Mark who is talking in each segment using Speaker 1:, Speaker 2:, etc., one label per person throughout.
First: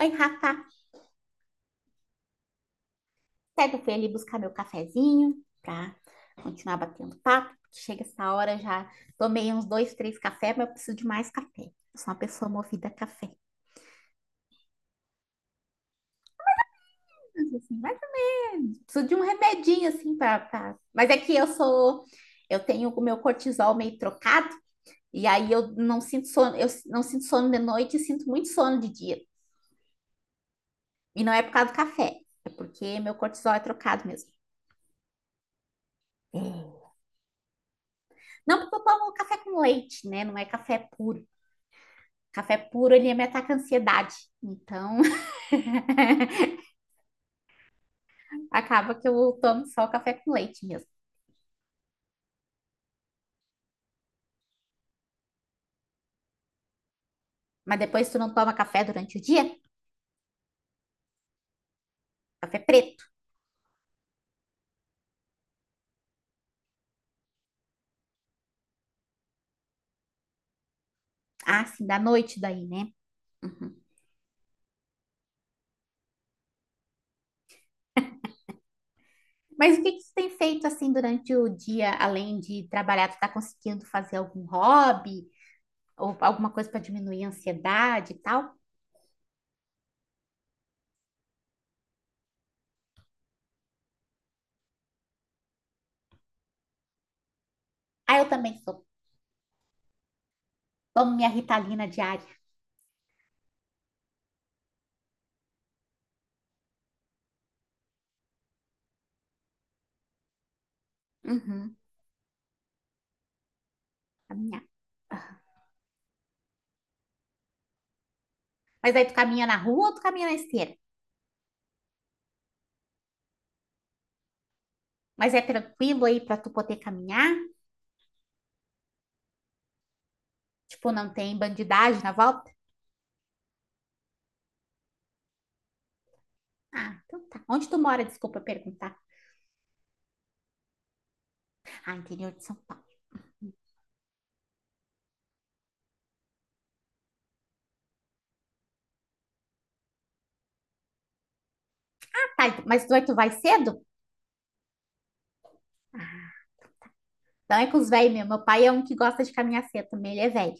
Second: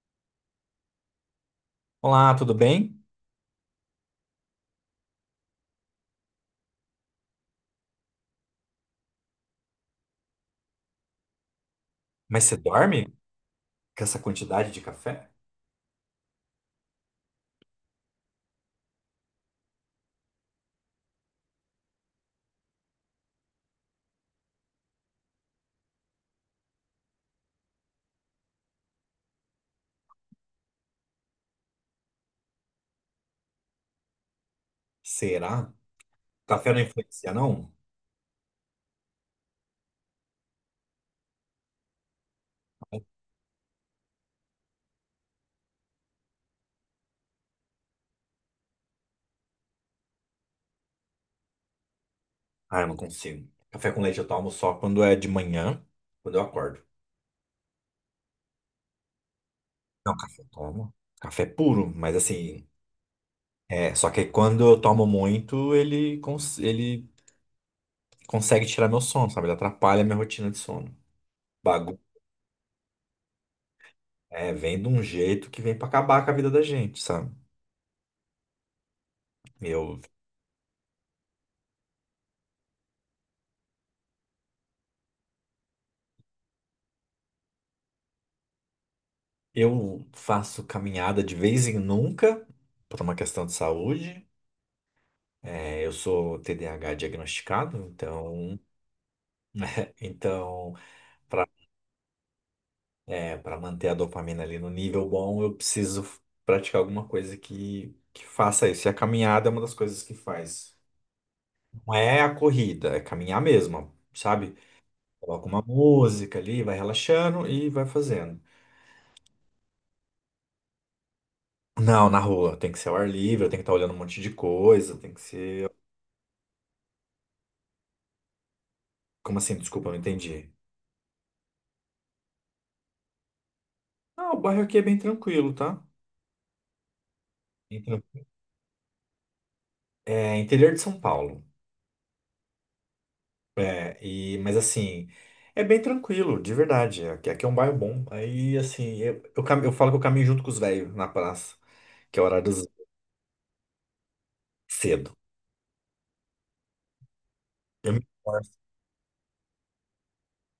Speaker 1: Oi, Rafa.
Speaker 2: Olá, tudo bem?
Speaker 1: Certo, eu fui ali buscar meu cafezinho para continuar batendo papo. Chega essa hora, já tomei uns dois, três cafés, mas eu preciso de mais café. Eu sou uma
Speaker 2: Mas
Speaker 1: pessoa
Speaker 2: você
Speaker 1: movida a
Speaker 2: dorme
Speaker 1: café.
Speaker 2: com essa quantidade de café?
Speaker 1: Mas, assim, eu preciso de um remedinho, assim, para... Pra... Mas é que eu sou... Eu tenho o meu cortisol meio trocado, e aí eu não sinto sono de noite e sinto muito sono de dia. E não é por causa do café, é porque meu cortisol é trocado mesmo.
Speaker 2: Será?
Speaker 1: É.
Speaker 2: Café não influencia, não?
Speaker 1: Não, porque eu tomo café com leite, né? Não é café puro. Café puro, ele me ataca a ansiedade. Então, acaba que eu tomo só o café com leite mesmo.
Speaker 2: Ah, eu não consigo. Café com leite eu tomo só quando é de manhã, quando eu acordo.
Speaker 1: Mas depois tu não toma café durante o dia?
Speaker 2: Não, café eu tomo. Café é puro, mas
Speaker 1: Café
Speaker 2: assim,
Speaker 1: preto.
Speaker 2: é, só que quando eu tomo muito, ele, ele consegue tirar meu sono, sabe? Ele atrapalha a minha rotina de sono.
Speaker 1: Ah, sim, da
Speaker 2: Bagulho.
Speaker 1: noite daí, né? Uhum.
Speaker 2: É, vem de um jeito que vem pra acabar com a vida da gente, sabe?
Speaker 1: Mas o que que
Speaker 2: Eu,
Speaker 1: tu tem feito assim durante o dia, além de trabalhar? Tu tá conseguindo fazer algum hobby ou alguma coisa para diminuir a ansiedade e tal?
Speaker 2: eu faço caminhada de vez em nunca, por uma questão de saúde. É, eu sou TDAH diagnosticado,
Speaker 1: Ah, eu também
Speaker 2: então,
Speaker 1: sou.
Speaker 2: então
Speaker 1: Tomo minha
Speaker 2: para
Speaker 1: Ritalina diária.
Speaker 2: para manter a dopamina ali no nível bom, eu preciso praticar alguma coisa que faça isso. E a caminhada é uma das coisas que faz.
Speaker 1: Uhum,
Speaker 2: Não é a corrida, é caminhar mesmo, sabe?
Speaker 1: caminhar.
Speaker 2: Coloca uma música ali, vai relaxando e vai fazendo.
Speaker 1: Mas aí tu caminha na rua ou tu caminha na esteira?
Speaker 2: Não, na rua, tem que ser ao ar livre, tem que estar olhando um monte de coisa, tem que
Speaker 1: Mas é
Speaker 2: ser.
Speaker 1: tranquilo aí para tu poder caminhar?
Speaker 2: Como assim? Desculpa, não entendi.
Speaker 1: Tipo, não tem bandidagem na volta?
Speaker 2: Ah, o bairro aqui é bem tranquilo, tá?
Speaker 1: Ah, então tá. Onde tu
Speaker 2: Bem tran-
Speaker 1: mora? Desculpa perguntar.
Speaker 2: É interior de São Paulo.
Speaker 1: Ah, interior de São Paulo.
Speaker 2: É, e, mas assim, é bem tranquilo, de verdade. Aqui, aqui é um bairro bom. Aí, assim, eu falo que eu caminho junto com os velhos na praça, que é o
Speaker 1: Ah,
Speaker 2: horário
Speaker 1: tá, então
Speaker 2: dos
Speaker 1: mas tu vai cedo?
Speaker 2: cedo.
Speaker 1: Ah, então é com os
Speaker 2: Eu me
Speaker 1: velhos mesmo. Meu
Speaker 2: esforço.
Speaker 1: pai é um que gosta de caminhar cedo também, ele é velho.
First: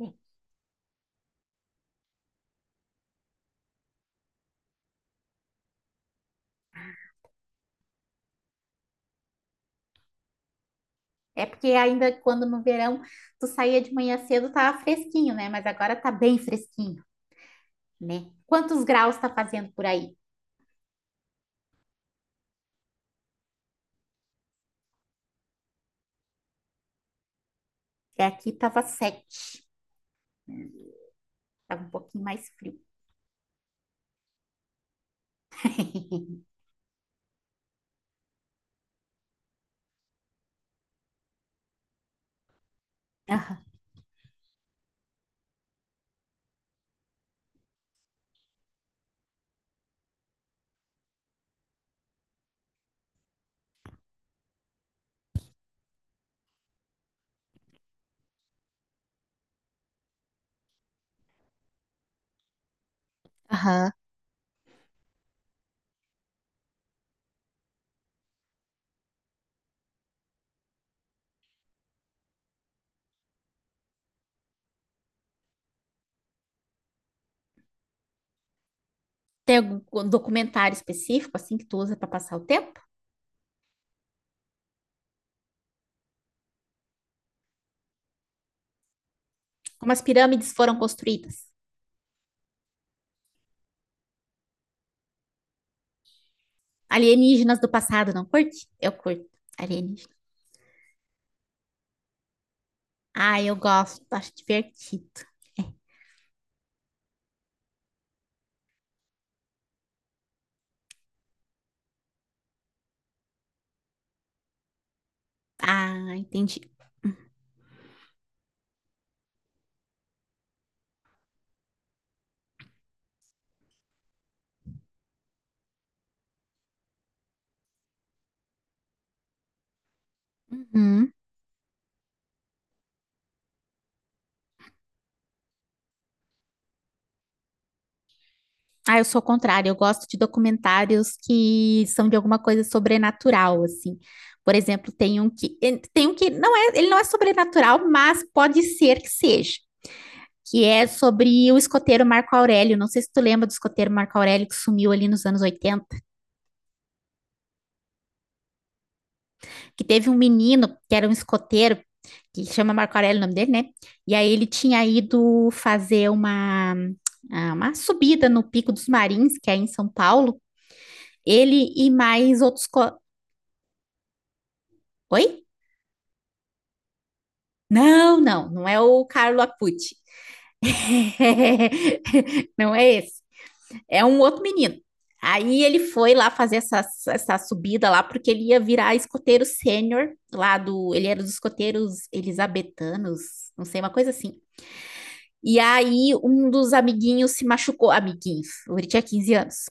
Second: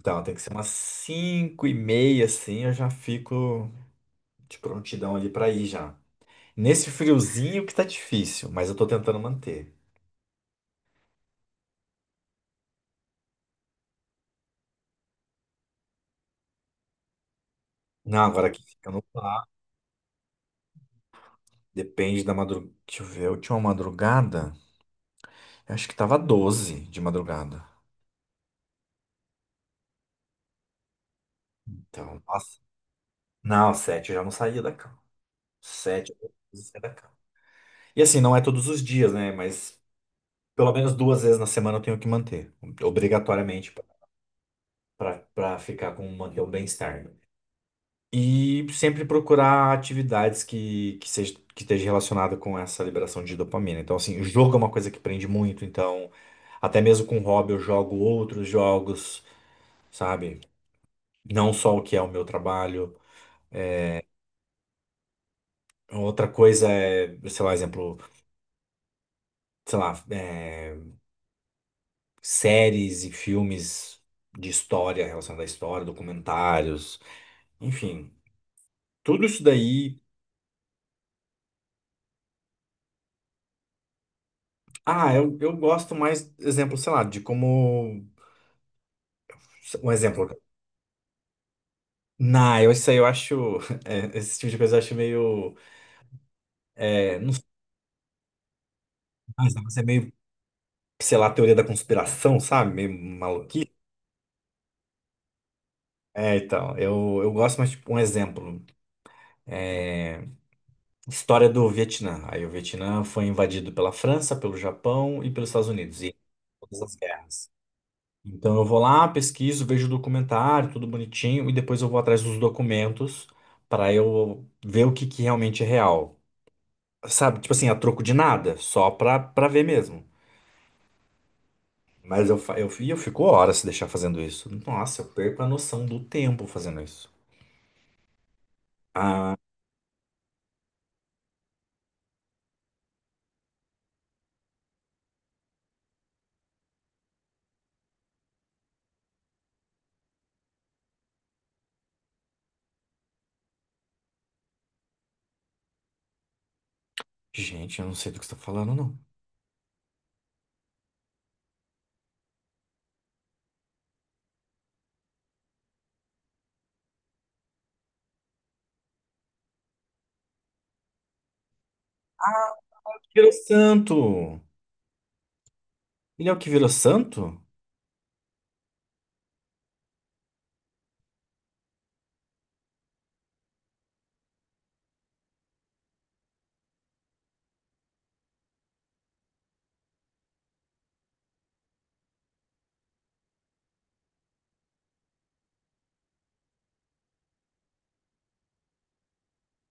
Speaker 1: É
Speaker 2: tem que ser umas 5:30, assim, eu já fico de prontidão ali pra ir já. Nesse friozinho que tá difícil, mas eu tô tentando manter.
Speaker 1: É. porque ainda quando no verão tu saía de manhã cedo tava fresquinho, né? Mas agora tá bem fresquinho,
Speaker 2: Não,
Speaker 1: né?
Speaker 2: agora aqui
Speaker 1: Quantos
Speaker 2: fica no
Speaker 1: graus tá
Speaker 2: lá.
Speaker 1: fazendo por aí?
Speaker 2: Depende da madrugada. Deixa eu ver, eu tinha uma madrugada, eu acho que tava 12 de madrugada.
Speaker 1: Porque aqui tava 7. Tava um pouquinho
Speaker 2: Então,
Speaker 1: mais
Speaker 2: nossa.
Speaker 1: frio.
Speaker 2: Não, sete eu já não saía da cama. Sete vezes é da cama. E assim, não é todos os dias, né? Mas pelo menos duas vezes na semana eu tenho que manter,
Speaker 1: Aham.
Speaker 2: obrigatoriamente, para ficar com manter o bem-estar, né. E sempre procurar atividades que, seja, que esteja relacionada com essa liberação de dopamina. Então, assim, o jogo é uma coisa que prende muito. Então, até mesmo com hobby, eu jogo outros jogos, sabe? Não só o que é o meu trabalho. Outra coisa é, sei lá, exemplo, sei lá, é, séries e filmes de história, relacionada à história, documentários, enfim, tudo isso
Speaker 1: Tem
Speaker 2: daí.
Speaker 1: algum documentário específico assim que tu usa para passar o tempo?
Speaker 2: Ah, eu gosto mais, exemplo, sei lá, de como.
Speaker 1: Como
Speaker 2: Um
Speaker 1: as
Speaker 2: exemplo.
Speaker 1: pirâmides foram construídas?
Speaker 2: Não, eu, isso aí eu acho. É, esse tipo de coisa eu acho meio. É, não sei,
Speaker 1: Alienígenas do passado, não curte? Eu curto.
Speaker 2: mas é
Speaker 1: Alienígena.
Speaker 2: meio, sei lá, teoria da conspiração, sabe? Meio
Speaker 1: Ah, eu
Speaker 2: maluquice.
Speaker 1: gosto, acho divertido.
Speaker 2: É, então, eu gosto mais, tipo, um exemplo. História do Vietnã. Aí o Vietnã foi invadido pela França, pelo Japão e pelos Estados Unidos.
Speaker 1: Ah,
Speaker 2: E
Speaker 1: entendi.
Speaker 2: todas as guerras. Então eu vou lá, pesquiso, vejo o documentário, tudo bonitinho, e depois eu vou atrás dos documentos para eu ver o que que realmente é real. Sabe, tipo assim, a troco de nada, só pra, pra ver mesmo.
Speaker 1: Uhum.
Speaker 2: Mas eu, fa- eu, e eu fico horas se deixar fazendo isso. Nossa, eu perco a noção do tempo fazendo isso.
Speaker 1: Ah, eu sou o contrário, eu gosto de documentários que são de alguma coisa sobrenatural, assim. Por exemplo, tem um que tem um que não é, ele não é sobrenatural, mas pode ser que seja, que é sobre o escoteiro Marco Aurélio. Não sei se tu lembra do escoteiro Marco Aurélio que sumiu ali nos anos 80.
Speaker 2: Gente, eu não sei do que você tá falando, não.
Speaker 1: Que teve um menino que era um escoteiro, que chama Marco Aurélio o nome dele, né? E aí ele tinha ido fazer uma, ah, uma subida no Pico dos Marins, que é em São Paulo. Ele e mais outros.
Speaker 2: Virou santo!
Speaker 1: Oi?
Speaker 2: Ele é o que virou santo?
Speaker 1: Não, não, não é o Carlo Acuti. Não é esse. É um outro menino. Aí ele foi lá fazer essa subida lá, porque ele ia virar escoteiro sênior lá do. Ele era dos escoteiros elisabetanos, não sei, uma coisa assim. E aí um dos amiguinhos se machucou, amiguinhos, ele tinha 15 anos.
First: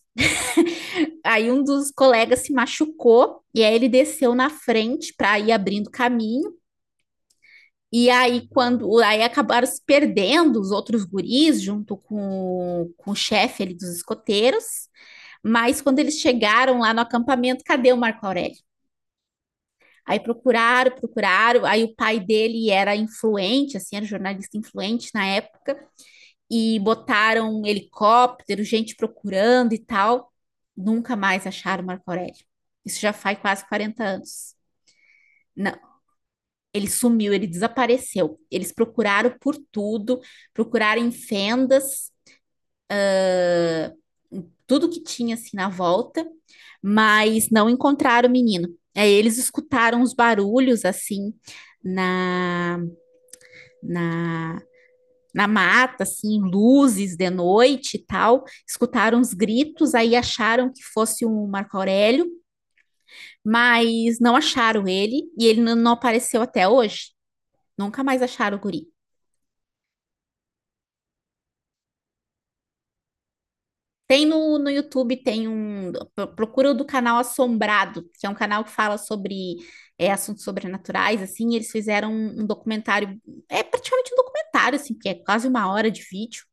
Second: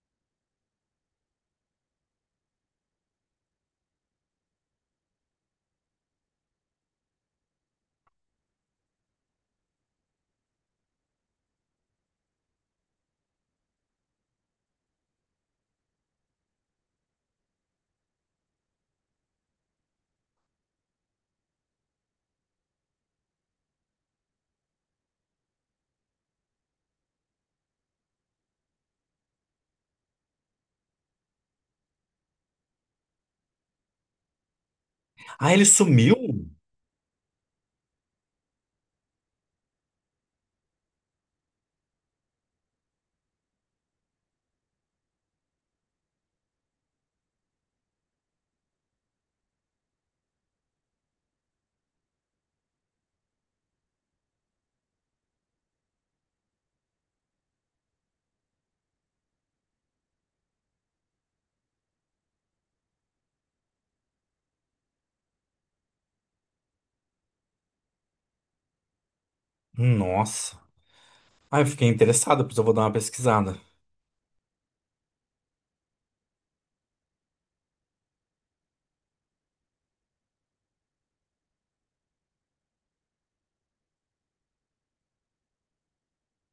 Speaker 1: Aí um dos colegas se machucou e aí ele desceu na frente para ir abrindo caminho. E aí, quando aí acabaram se perdendo os outros guris junto com o chefe ali dos escoteiros, mas quando eles chegaram lá no acampamento, cadê o Marco Aurélio? Aí procuraram, procuraram. Aí o pai dele era influente, assim, era jornalista influente na época. E botaram um helicóptero, gente procurando e tal. Nunca mais acharam Marco Aurélio. Isso já faz quase 40 anos.
Speaker 2: Ah, ele
Speaker 1: Não,
Speaker 2: sumiu?
Speaker 1: ele sumiu, ele desapareceu. Eles procuraram por tudo, procuraram em fendas, tudo que tinha assim na volta, mas não encontraram o menino. Aí eles escutaram os barulhos assim na, na na mata, assim, luzes de noite e tal, escutaram os gritos, aí acharam que fosse o Marco Aurélio, mas não acharam ele e ele não apareceu até hoje. Nunca mais acharam o guri.
Speaker 2: Nossa. Ah, eu fiquei interessado, pois eu vou dar uma pesquisada.
Speaker 1: Tem no YouTube, tem um. Procura o do canal Assombrado, que é um canal que fala sobre é, assuntos sobrenaturais, assim, e eles fizeram um documentário, é praticamente um documentário, assim, que é quase uma hora de vídeo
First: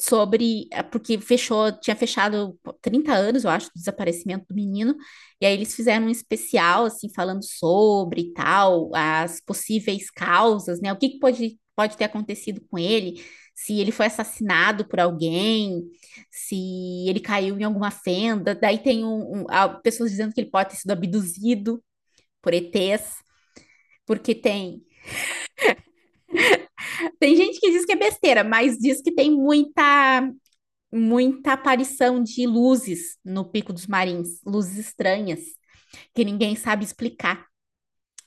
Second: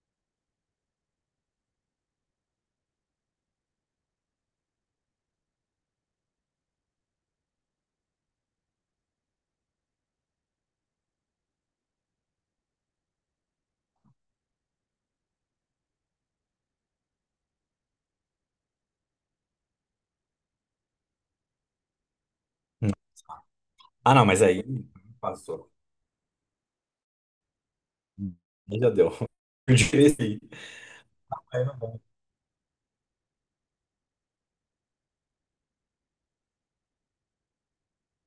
Speaker 1: sobre. Porque fechou, tinha fechado 30 anos, eu acho, do desaparecimento do menino. E aí eles fizeram um especial, assim, falando sobre e tal, as possíveis causas, né? O que que pode ter acontecido com ele, se ele foi assassinado por alguém, se ele caiu em alguma fenda. Daí tem pessoas dizendo que ele pode ter sido abduzido por ETs.
Speaker 2: Ah, não,
Speaker 1: Porque
Speaker 2: mas aí
Speaker 1: tem.
Speaker 2: passou.
Speaker 1: Tem gente que diz que é besteira, mas
Speaker 2: Aí já
Speaker 1: diz
Speaker 2: deu.
Speaker 1: que tem
Speaker 2: Eu
Speaker 1: muita
Speaker 2: cresci.
Speaker 1: muita
Speaker 2: Aí não dá.
Speaker 1: aparição de luzes no Pico dos Marins, luzes estranhas, que ninguém sabe explicar.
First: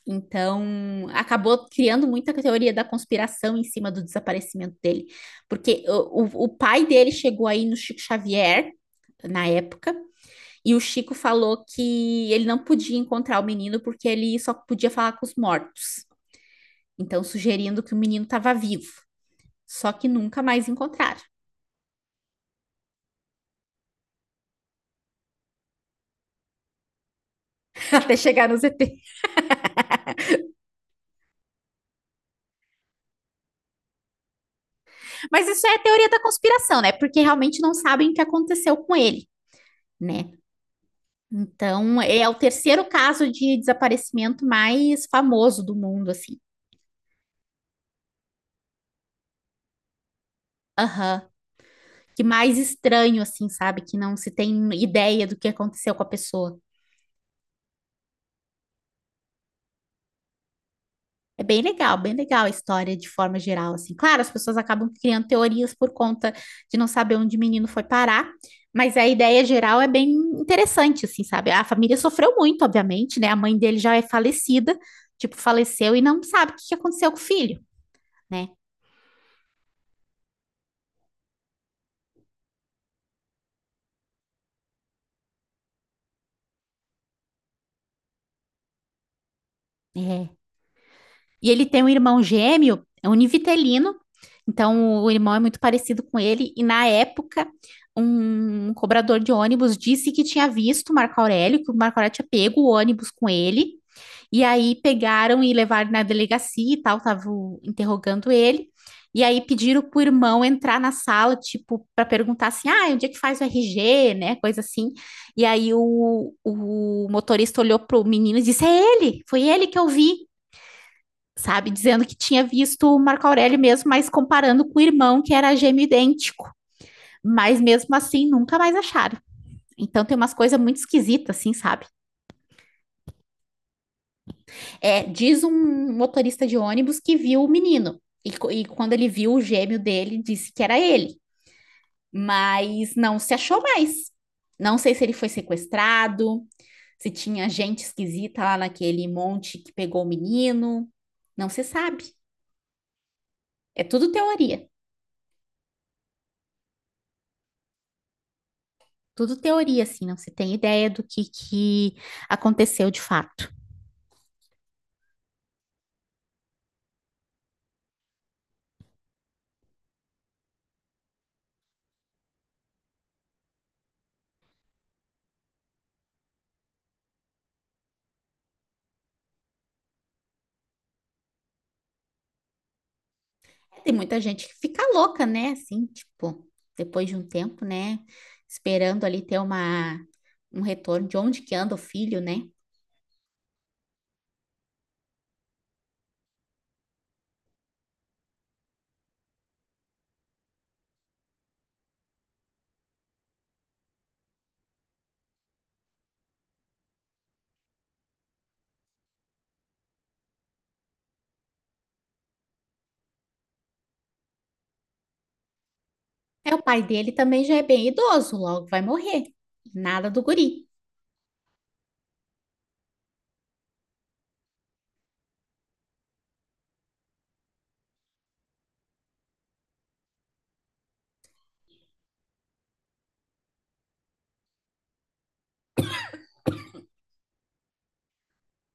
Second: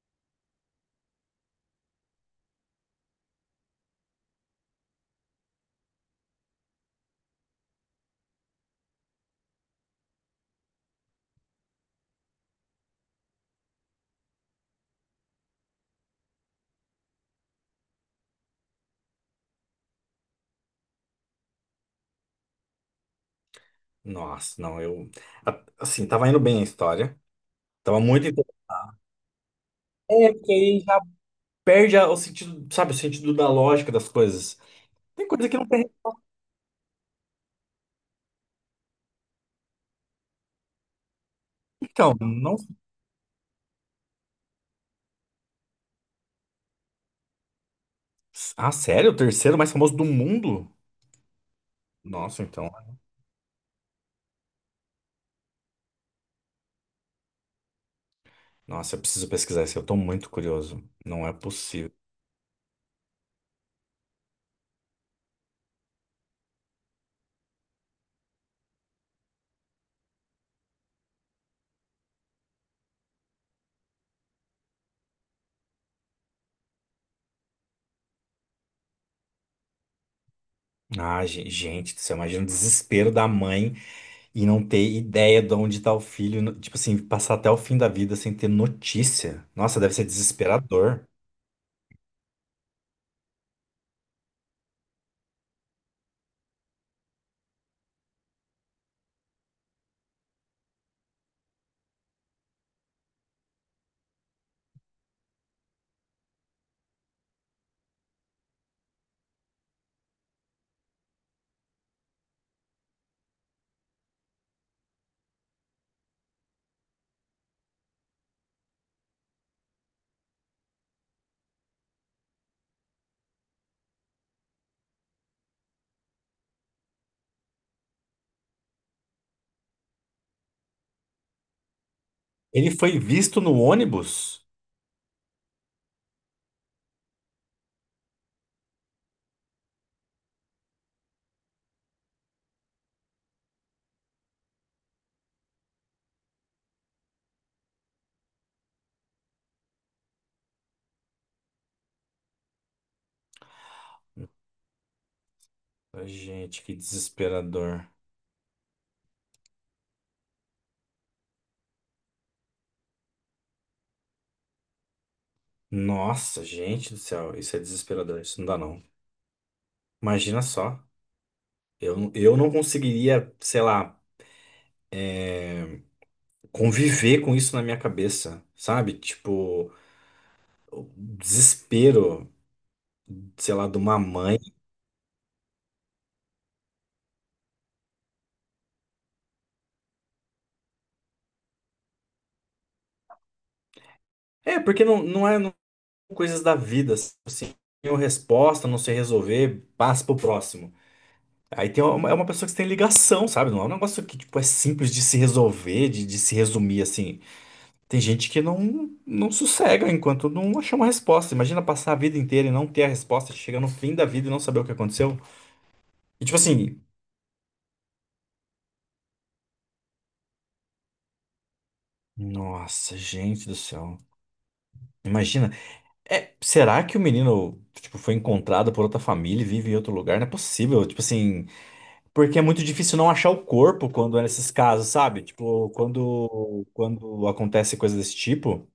Speaker 1: Então, acabou criando muita teoria da conspiração em cima do desaparecimento dele. Porque o pai dele chegou aí no Chico Xavier, na época, e o Chico falou que ele não podia encontrar o menino porque ele só podia falar com os mortos. Então, sugerindo que o menino estava vivo. Só que nunca mais encontraram,
Speaker 2: Nossa, não, eu. Assim, tava indo bem a história. Tava
Speaker 1: até
Speaker 2: muito.
Speaker 1: chegar no ZT.
Speaker 2: É, porque aí já perde o sentido, sabe, o sentido da lógica das coisas. Tem
Speaker 1: Mas
Speaker 2: coisa que
Speaker 1: isso
Speaker 2: não
Speaker 1: é
Speaker 2: tem.
Speaker 1: teoria da conspiração, né? Porque realmente não sabem o que aconteceu com ele, né? Então,
Speaker 2: Então,
Speaker 1: é o
Speaker 2: não.
Speaker 1: terceiro caso de desaparecimento mais famoso do mundo, assim.
Speaker 2: Ah, sério? O terceiro mais famoso do mundo?
Speaker 1: Aham. Que
Speaker 2: Nossa,
Speaker 1: mais
Speaker 2: então.
Speaker 1: estranho, assim, sabe? Que não se tem ideia do que aconteceu com a pessoa.
Speaker 2: Nossa, eu preciso pesquisar isso. Eu tô muito curioso. Não é
Speaker 1: É
Speaker 2: possível.
Speaker 1: bem legal a história de forma geral, assim. Claro, as pessoas acabam criando teorias por conta de não saber onde o menino foi parar, mas a ideia geral é bem interessante, assim, sabe? A família sofreu muito, obviamente, né? A mãe dele já é falecida, tipo, faleceu e não sabe o que que aconteceu com o filho, né?
Speaker 2: Ah, gente, você imagina o desespero da mãe. E não ter ideia de onde tá o filho. Tipo assim, passar até o fim da vida sem ter notícia. Nossa, deve ser
Speaker 1: É.
Speaker 2: desesperador.
Speaker 1: E ele tem um irmão gêmeo, é univitelino, então o irmão é muito parecido com ele, e na época um cobrador de ônibus disse que tinha visto o Marco Aurélio, que o Marco Aurélio tinha pego o ônibus com ele. E aí pegaram e levaram na delegacia e tal, estavam interrogando ele. E aí pediram pro irmão entrar na sala, tipo, para perguntar assim: ah, onde é que faz o RG, né? Coisa assim. E aí o motorista olhou pro menino e disse: é ele, foi ele que eu vi, sabe? Dizendo que tinha visto o Marco Aurélio mesmo, mas comparando com o irmão, que era gêmeo idêntico. Mas mesmo assim, nunca mais acharam. Então tem umas coisas muito esquisitas, assim, sabe?
Speaker 2: Ele foi visto no ônibus?
Speaker 1: É, diz um motorista de ônibus que viu o menino. E, e quando ele viu o gêmeo dele, disse que era ele. Mas não se achou mais. Não sei se ele foi sequestrado, se tinha gente esquisita lá naquele monte que pegou o menino. Não se sabe. É tudo teoria.
Speaker 2: Ai, gente, que desesperador.
Speaker 1: Tudo teoria, assim, não se tem ideia do que aconteceu de fato.
Speaker 2: Nossa, gente do céu, isso é desesperador, isso não dá não. Imagina só, eu não conseguiria, sei lá, conviver com isso na minha cabeça, sabe? Tipo, o desespero, sei lá, de
Speaker 1: Tem
Speaker 2: uma
Speaker 1: muita
Speaker 2: mãe.
Speaker 1: gente que fica louca, né? Assim, tipo, depois de um tempo, né? Esperando ali ter uma, um retorno de onde que anda o filho, né?
Speaker 2: É, porque não, não é. Coisas da vida, assim, não tem uma resposta, não sei resolver, passa pro próximo. Aí tem uma, é uma pessoa que você tem ligação, sabe? Não é um negócio que, tipo, é simples de se resolver, de se resumir, assim. Tem gente que não sossega enquanto não achar uma resposta. Imagina passar a vida inteira e não ter a resposta, chegar no fim da vida e não saber o que aconteceu. E, tipo
Speaker 1: É, o
Speaker 2: assim,
Speaker 1: pai dele também já é bem idoso, logo vai morrer. Nada do guri.
Speaker 2: nossa, gente do céu. Imagina, é, será que o menino, tipo, foi encontrado por outra família e vive em outro lugar? Não é possível, tipo assim. Porque é muito difícil não achar o corpo quando é nesses casos, sabe? Tipo, quando acontece coisa desse tipo,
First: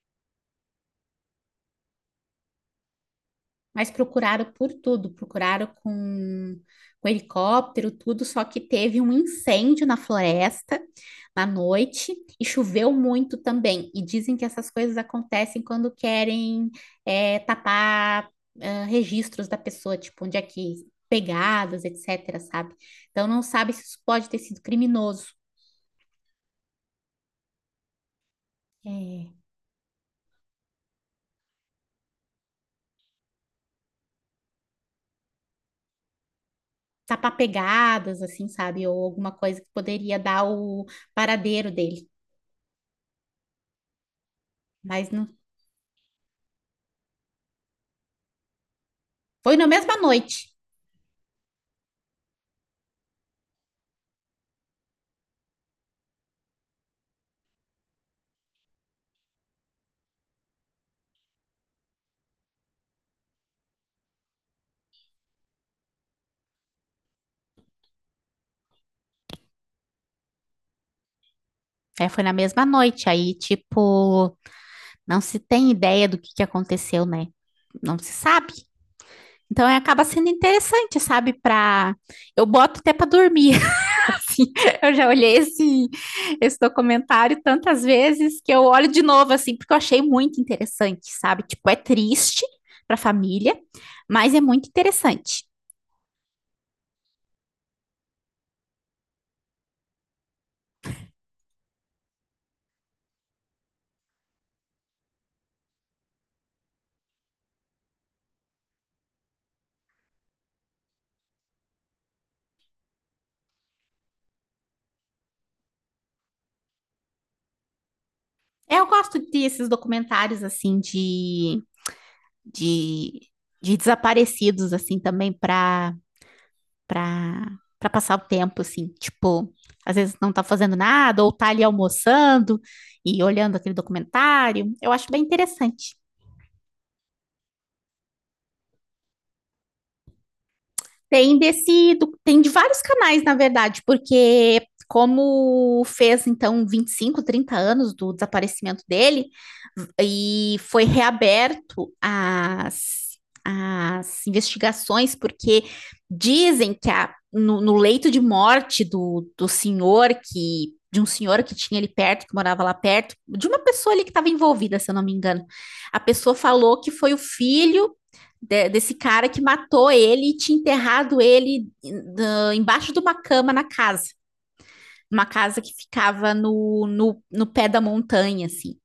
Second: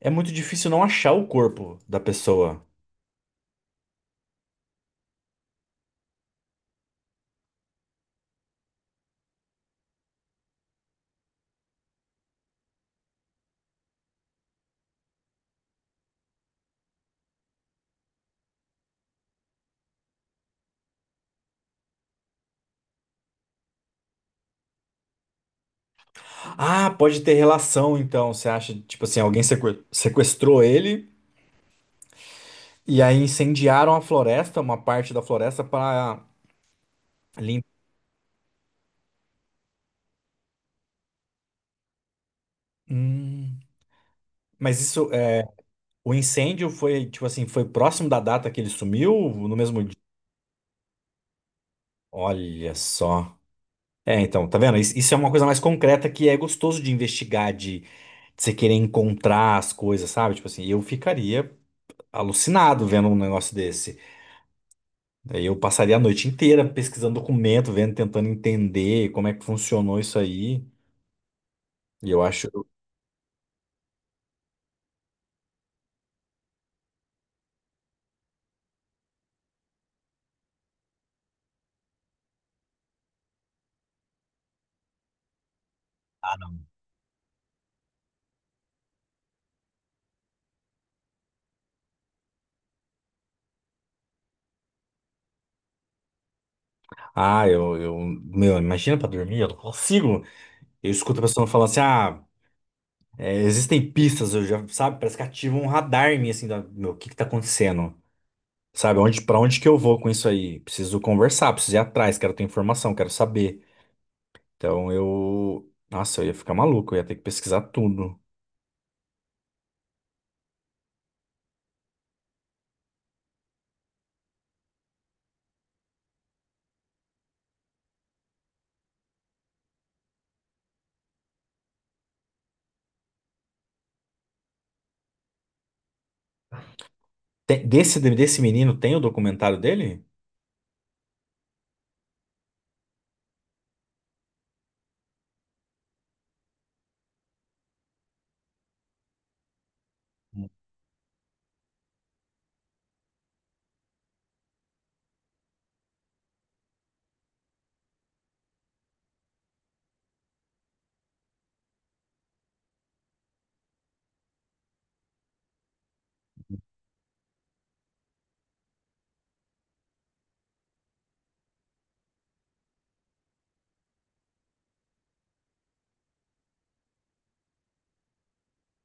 Speaker 2: é muito difícil não achar o corpo da pessoa.
Speaker 1: Mas procuraram por tudo, procuraram com helicóptero, tudo, só que teve um incêndio na floresta na noite e choveu muito também. E dizem que essas coisas acontecem quando querem é, tapar ah, registros da pessoa, tipo, onde é que pegadas, etc, sabe? Então não sabe se isso pode ter sido criminoso.
Speaker 2: Ah, pode ter relação, então. Você acha, tipo assim,
Speaker 1: É,
Speaker 2: alguém sequestrou ele e aí incendiaram a floresta, uma parte da floresta, para
Speaker 1: tapar
Speaker 2: limpar.
Speaker 1: pegadas, assim, sabe? Ou alguma coisa que poderia dar o paradeiro dele.
Speaker 2: Hum. Mas
Speaker 1: Mas
Speaker 2: isso,
Speaker 1: não
Speaker 2: é, o incêndio foi, tipo assim, foi próximo da data que ele sumiu, no
Speaker 1: foi na
Speaker 2: mesmo
Speaker 1: mesma
Speaker 2: dia?
Speaker 1: noite.
Speaker 2: Olha só. É, então, tá vendo? Isso é uma coisa mais concreta que é gostoso de investigar, de você querer encontrar as coisas, sabe? Tipo assim, eu ficaria alucinado vendo um negócio desse. Daí eu passaria a noite inteira pesquisando documento, vendo, tentando entender como é que funcionou isso aí.
Speaker 1: É,
Speaker 2: E eu
Speaker 1: foi na mesma
Speaker 2: acho,
Speaker 1: noite. Aí, tipo, não se tem ideia do que aconteceu, né? Não se sabe. Então, é, acaba sendo interessante, sabe? Pra... Eu boto até pra dormir, assim. Eu já olhei esse documentário tantas vezes que eu olho de novo, assim, porque eu achei muito interessante, sabe? Tipo, é triste pra família, mas é muito interessante.
Speaker 2: ah, meu, imagina pra dormir, eu não consigo. Eu escuto a pessoa falando assim, ah, é, existem pistas, eu já, sabe, parece que ativa um radar em mim, assim, meu, o que que tá acontecendo? Sabe, onde, pra onde que eu vou com isso aí? Preciso conversar, preciso ir atrás, quero ter informação, quero saber. Então eu. Nossa, eu ia ficar maluco, eu ia ter que pesquisar tudo.
Speaker 1: É, eu gosto desses documentários, assim, de, de desaparecidos, assim, também pra pra, pra passar o tempo, assim. Tipo, às vezes não tá fazendo nada, ou tá ali almoçando e olhando aquele documentário. Eu acho bem interessante.
Speaker 2: Desse menino tem o documentário dele?
Speaker 1: Tem desse, do- tem de vários canais, na verdade, porque como fez então 25, 30 anos do desaparecimento dele e foi reaberto as, as investigações, porque dizem que a- no, no leito de morte do senhor que de um senhor que tinha ali perto, que morava lá perto, de uma pessoa ali que estava envolvida, se eu não me engano. A pessoa falou que foi o filho de- desse cara que matou ele e tinha enterrado ele na- embaixo de uma cama na casa. Uma casa que ficava no pé da montanha, assim.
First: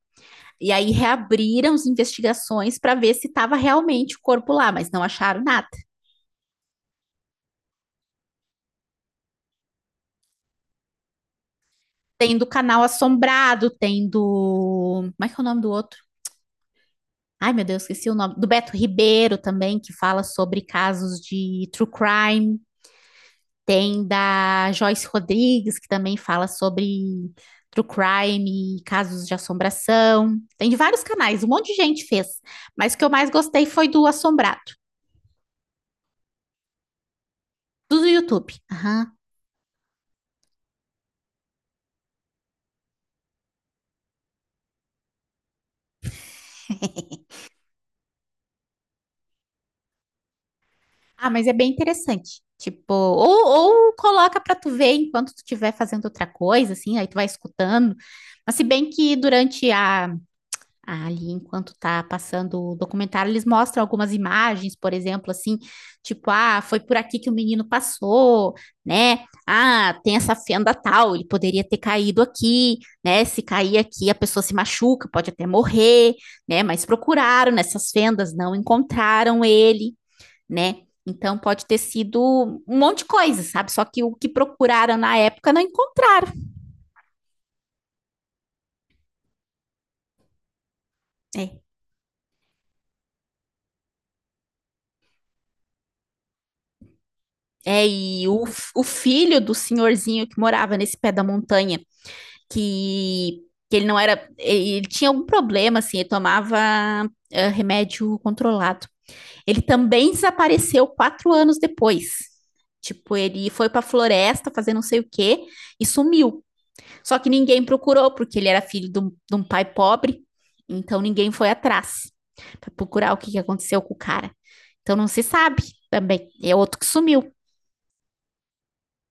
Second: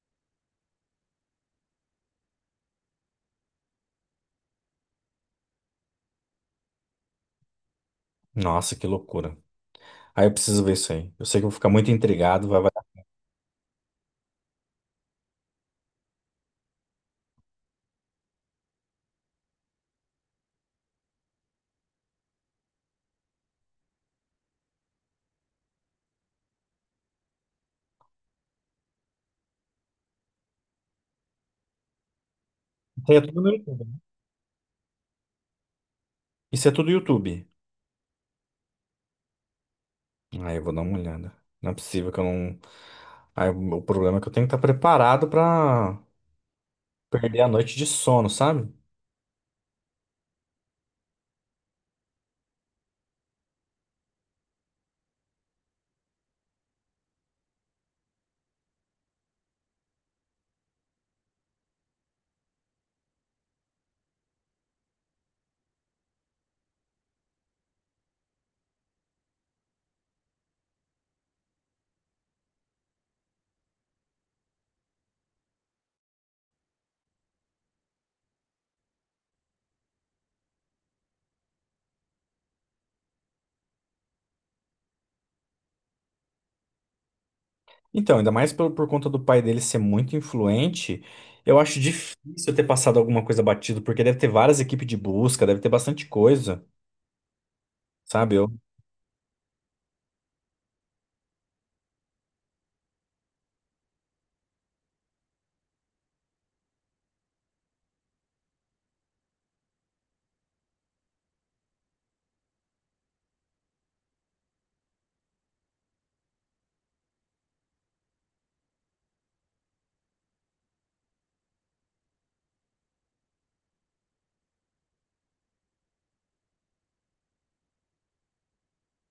Speaker 1: E aí reabriram as investigações para ver se estava realmente o corpo lá, mas não acharam nada.
Speaker 2: Nossa, que loucura. Aí eu preciso ver isso aí. Eu sei que eu vou ficar muito
Speaker 1: Tem do
Speaker 2: intrigado. Vai, vai.
Speaker 1: Canal Assombrado, tem do. Como é que é o nome do outro? Ai, meu Deus, esqueci o nome. Do Beto Ribeiro também, que fala sobre casos de true crime. Tem da Joyce Rodrigues, que também fala sobre true crime, casos de assombração. Tem de vários canais, um monte de gente fez. Mas o que eu
Speaker 2: Isso aí é
Speaker 1: mais
Speaker 2: tudo no
Speaker 1: gostei foi
Speaker 2: YouTube.
Speaker 1: do Assombrado,
Speaker 2: Isso é tudo YouTube.
Speaker 1: do YouTube. Aham.
Speaker 2: Aí eu vou dar uma olhada. Não é possível que eu não. Aí o problema é que eu tenho que estar preparado pra perder a noite de sono, sabe?
Speaker 1: Ah, mas é bem interessante. Tipo, ou coloca pra tu ver enquanto tu estiver fazendo outra coisa, assim, aí tu vai escutando. Mas se bem que durante a ali, enquanto tá passando o documentário, eles mostram algumas imagens, por exemplo, assim, tipo, ah, foi por aqui que o menino passou, né? Ah, tem essa fenda tal, ele poderia ter caído aqui, né? Se cair aqui, a pessoa se machuca, pode até morrer, né? Mas procuraram nessas fendas, não encontraram ele, né? Então pode ter sido um monte de coisa, sabe? Só que o que procuraram na época não encontraram.
Speaker 2: Então, ainda mais por conta do pai dele ser muito influente, eu
Speaker 1: É,
Speaker 2: acho difícil ter passado alguma coisa batido, porque deve ter várias equipes de busca, deve ter bastante coisa.
Speaker 1: E
Speaker 2: Sabe?
Speaker 1: o,
Speaker 2: Eu.
Speaker 1: f- o filho do senhorzinho que morava nesse pé da montanha, que, que ele não era. Ele tinha algum problema, assim, ele tomava remédio controlado. Ele também desapareceu 4 anos depois. Tipo, ele foi pra floresta fazer não sei o quê e sumiu. Só que ninguém procurou, porque ele era filho de um pai pobre, então ninguém foi atrás pra procurar o que que aconteceu com o cara. Então não se sabe também. É outro que sumiu.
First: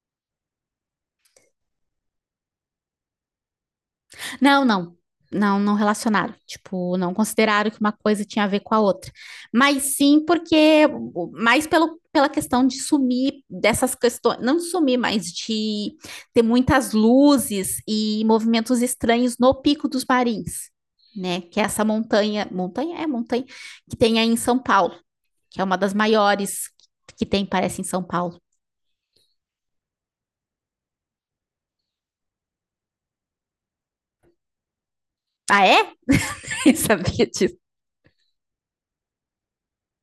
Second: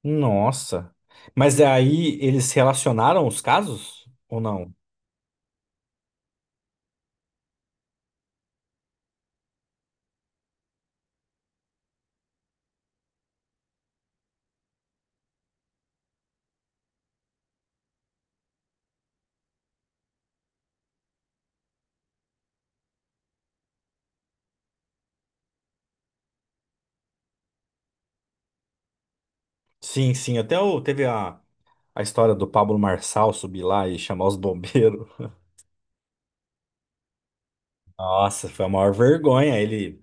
Speaker 2: Nossa. Mas aí eles relacionaram os casos ou
Speaker 1: Não,
Speaker 2: não?
Speaker 1: não. Não, não relacionaram. Tipo, não consideraram que uma coisa tinha a ver com a outra. Mas sim porque, mais pelo, pela questão de sumir dessas questões, não sumir, mas de ter muitas luzes e movimentos estranhos no Pico dos Marins, né? Que é essa montanha, montanha? É montanha, que tem aí em São Paulo, que é uma das maiores que tem, parece, em São Paulo.
Speaker 2: Sim, sim. Até o, teve a história do Pablo Marçal subir lá e chamar os bombeiros.
Speaker 1: Ah, é? Eu sabia disso.
Speaker 2: Nossa, foi a maior vergonha. Ele.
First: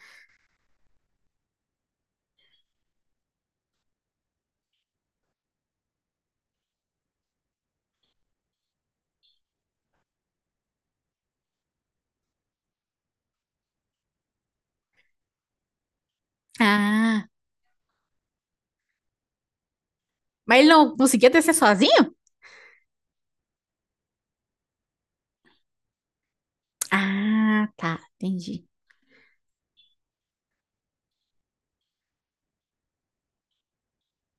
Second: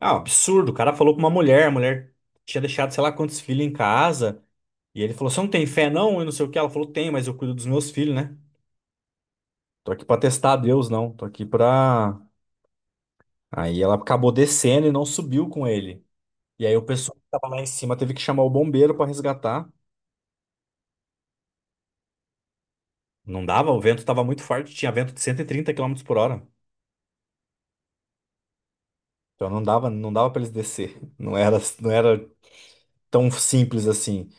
Speaker 2: Ah, um absurdo. O cara falou com uma mulher, a mulher tinha deixado sei lá quantos filhos em casa. E ele falou: "Você não tem fé, não?" E não sei o que. Ela falou: "Tem, mas eu cuido dos meus filhos, né? Tô aqui pra testar a Deus, não. Tô aqui pra." Aí ela acabou descendo e não subiu com ele. E aí o pessoal que
Speaker 1: Ah,
Speaker 2: estava lá em cima teve que chamar o bombeiro para resgatar.
Speaker 1: mas ele não conseguia descer sozinho?
Speaker 2: Não dava, o vento estava muito forte, tinha vento de 130 quilômetros por hora.
Speaker 1: Ah, tá, entendi.
Speaker 2: Então não dava, não dava para eles descer. Não era, não era tão simples assim.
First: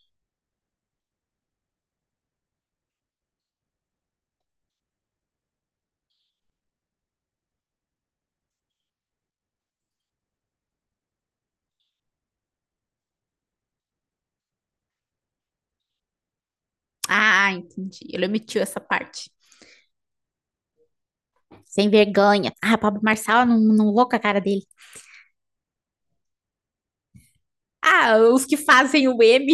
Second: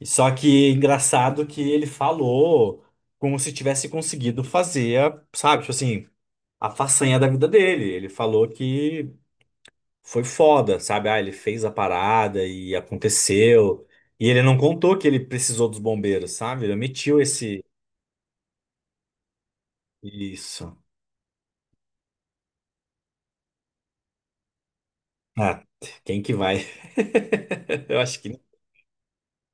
Speaker 2: E só que engraçado que ele falou como se tivesse conseguido fazer, sabe, tipo assim, a façanha da vida dele. Ele falou que foi foda, sabe? Ah, ele fez a parada e aconteceu. E ele não contou que ele precisou dos bombeiros, sabe? Ele omitiu
Speaker 1: Ah,
Speaker 2: esse
Speaker 1: entendi. Ele omitiu essa parte.
Speaker 2: isso.
Speaker 1: Sem vergonha. Ah, Pablo Marçal, não, não vou com a cara dele.
Speaker 2: Ah, quem que vai? Eu
Speaker 1: Ah,
Speaker 2: acho que
Speaker 1: os que fazem o M,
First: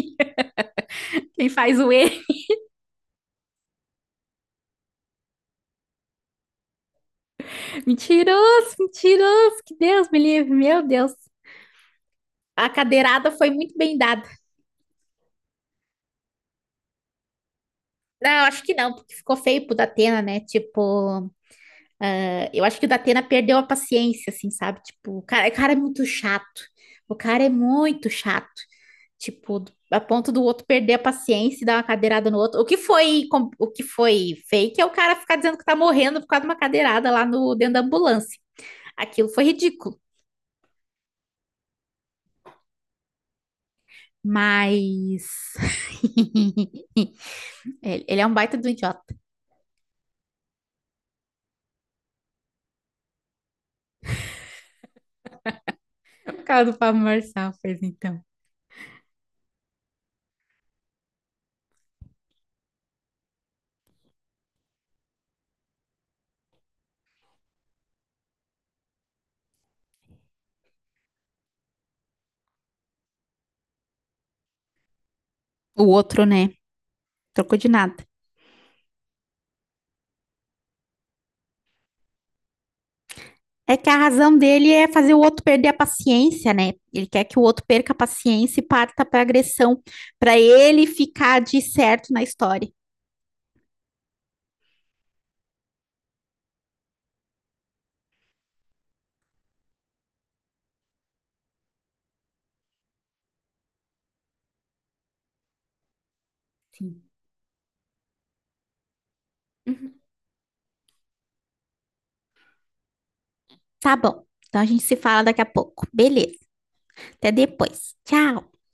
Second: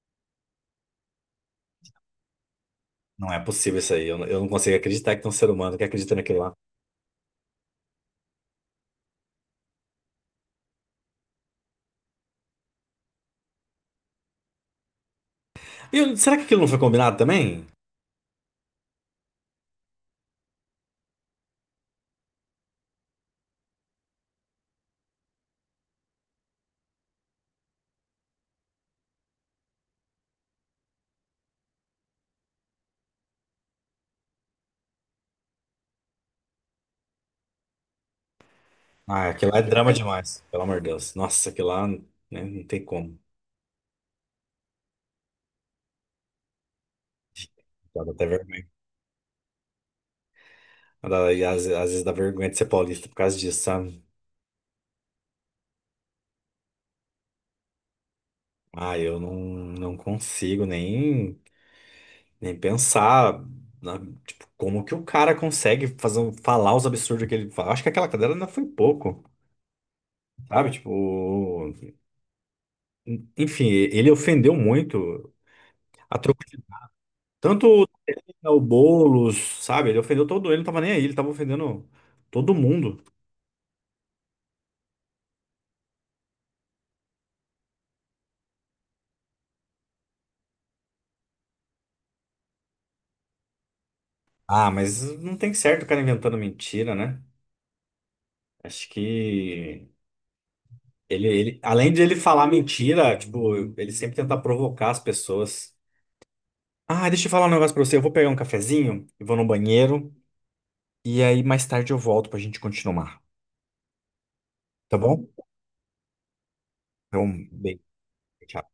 Speaker 1: quem faz o E.
Speaker 2: não é possível isso aí. Eu não consigo acreditar que tem um ser humano que acredita naquilo lá.
Speaker 1: Mentiroso, mentiroso, que Deus me livre, meu Deus. A cadeirada foi muito bem dada.
Speaker 2: E será que aquilo não foi combinado também?
Speaker 1: Não, acho que não, porque ficou feio pro Datena, né? Tipo, eu acho que o Datena perdeu a paciência, assim, sabe? Tipo, o cara é muito chato. O cara é muito chato. Tipo, a ponto do outro perder a paciência e dar uma cadeirada no outro. O que foi, o que foi fake é o cara ficar dizendo que tá morrendo por causa de uma cadeirada lá no dentro da ambulância. Aquilo
Speaker 2: Ah,
Speaker 1: foi
Speaker 2: aquilo lá é drama
Speaker 1: ridículo.
Speaker 2: demais, pelo amor de Deus. Nossa, aquilo lá, né, não tem como.
Speaker 1: Mas
Speaker 2: Dá
Speaker 1: ele é
Speaker 2: até
Speaker 1: um baita
Speaker 2: vergonha.
Speaker 1: do idiota.
Speaker 2: E às vezes dá vergonha de ser paulista por causa disso, sabe?
Speaker 1: O cara do Pablo Marçal fez então.
Speaker 2: Ah, eu não consigo nem, pensar na- tipo, como que o cara consegue fazer, falar os absurdos que ele fala. Acho que aquela cadeira ainda foi pouco, sabe? Tipo. Enfim, ele ofendeu muito
Speaker 1: O
Speaker 2: a
Speaker 1: outro,
Speaker 2: troco
Speaker 1: né?
Speaker 2: de.
Speaker 1: Trocou de
Speaker 2: Tanto
Speaker 1: nada.
Speaker 2: o Boulos, sabe? Ele ofendeu todo ele, não tava nem aí, ele tava ofendendo todo mundo.
Speaker 1: É que a razão dele é fazer o outro perder a paciência, né? Ele quer que o outro perca a paciência e parta pra agressão, pra ele ficar de certo na história.
Speaker 2: Ah, mas não tem certo o cara inventando mentira, né? Acho que além de ele falar mentira, tipo, ele sempre tenta provocar as pessoas.
Speaker 1: Sim.
Speaker 2: Ah, deixa eu falar um negócio pra você. Eu vou pegar um cafezinho e vou no
Speaker 1: Uhum.
Speaker 2: banheiro. E aí mais tarde eu volto pra gente continuar.
Speaker 1: Tá bom. Então a gente se
Speaker 2: Tá
Speaker 1: fala
Speaker 2: bom?
Speaker 1: daqui a pouco. Beleza.
Speaker 2: Então,
Speaker 1: Até
Speaker 2: bem,
Speaker 1: depois. Tchau.
Speaker 2: tchau.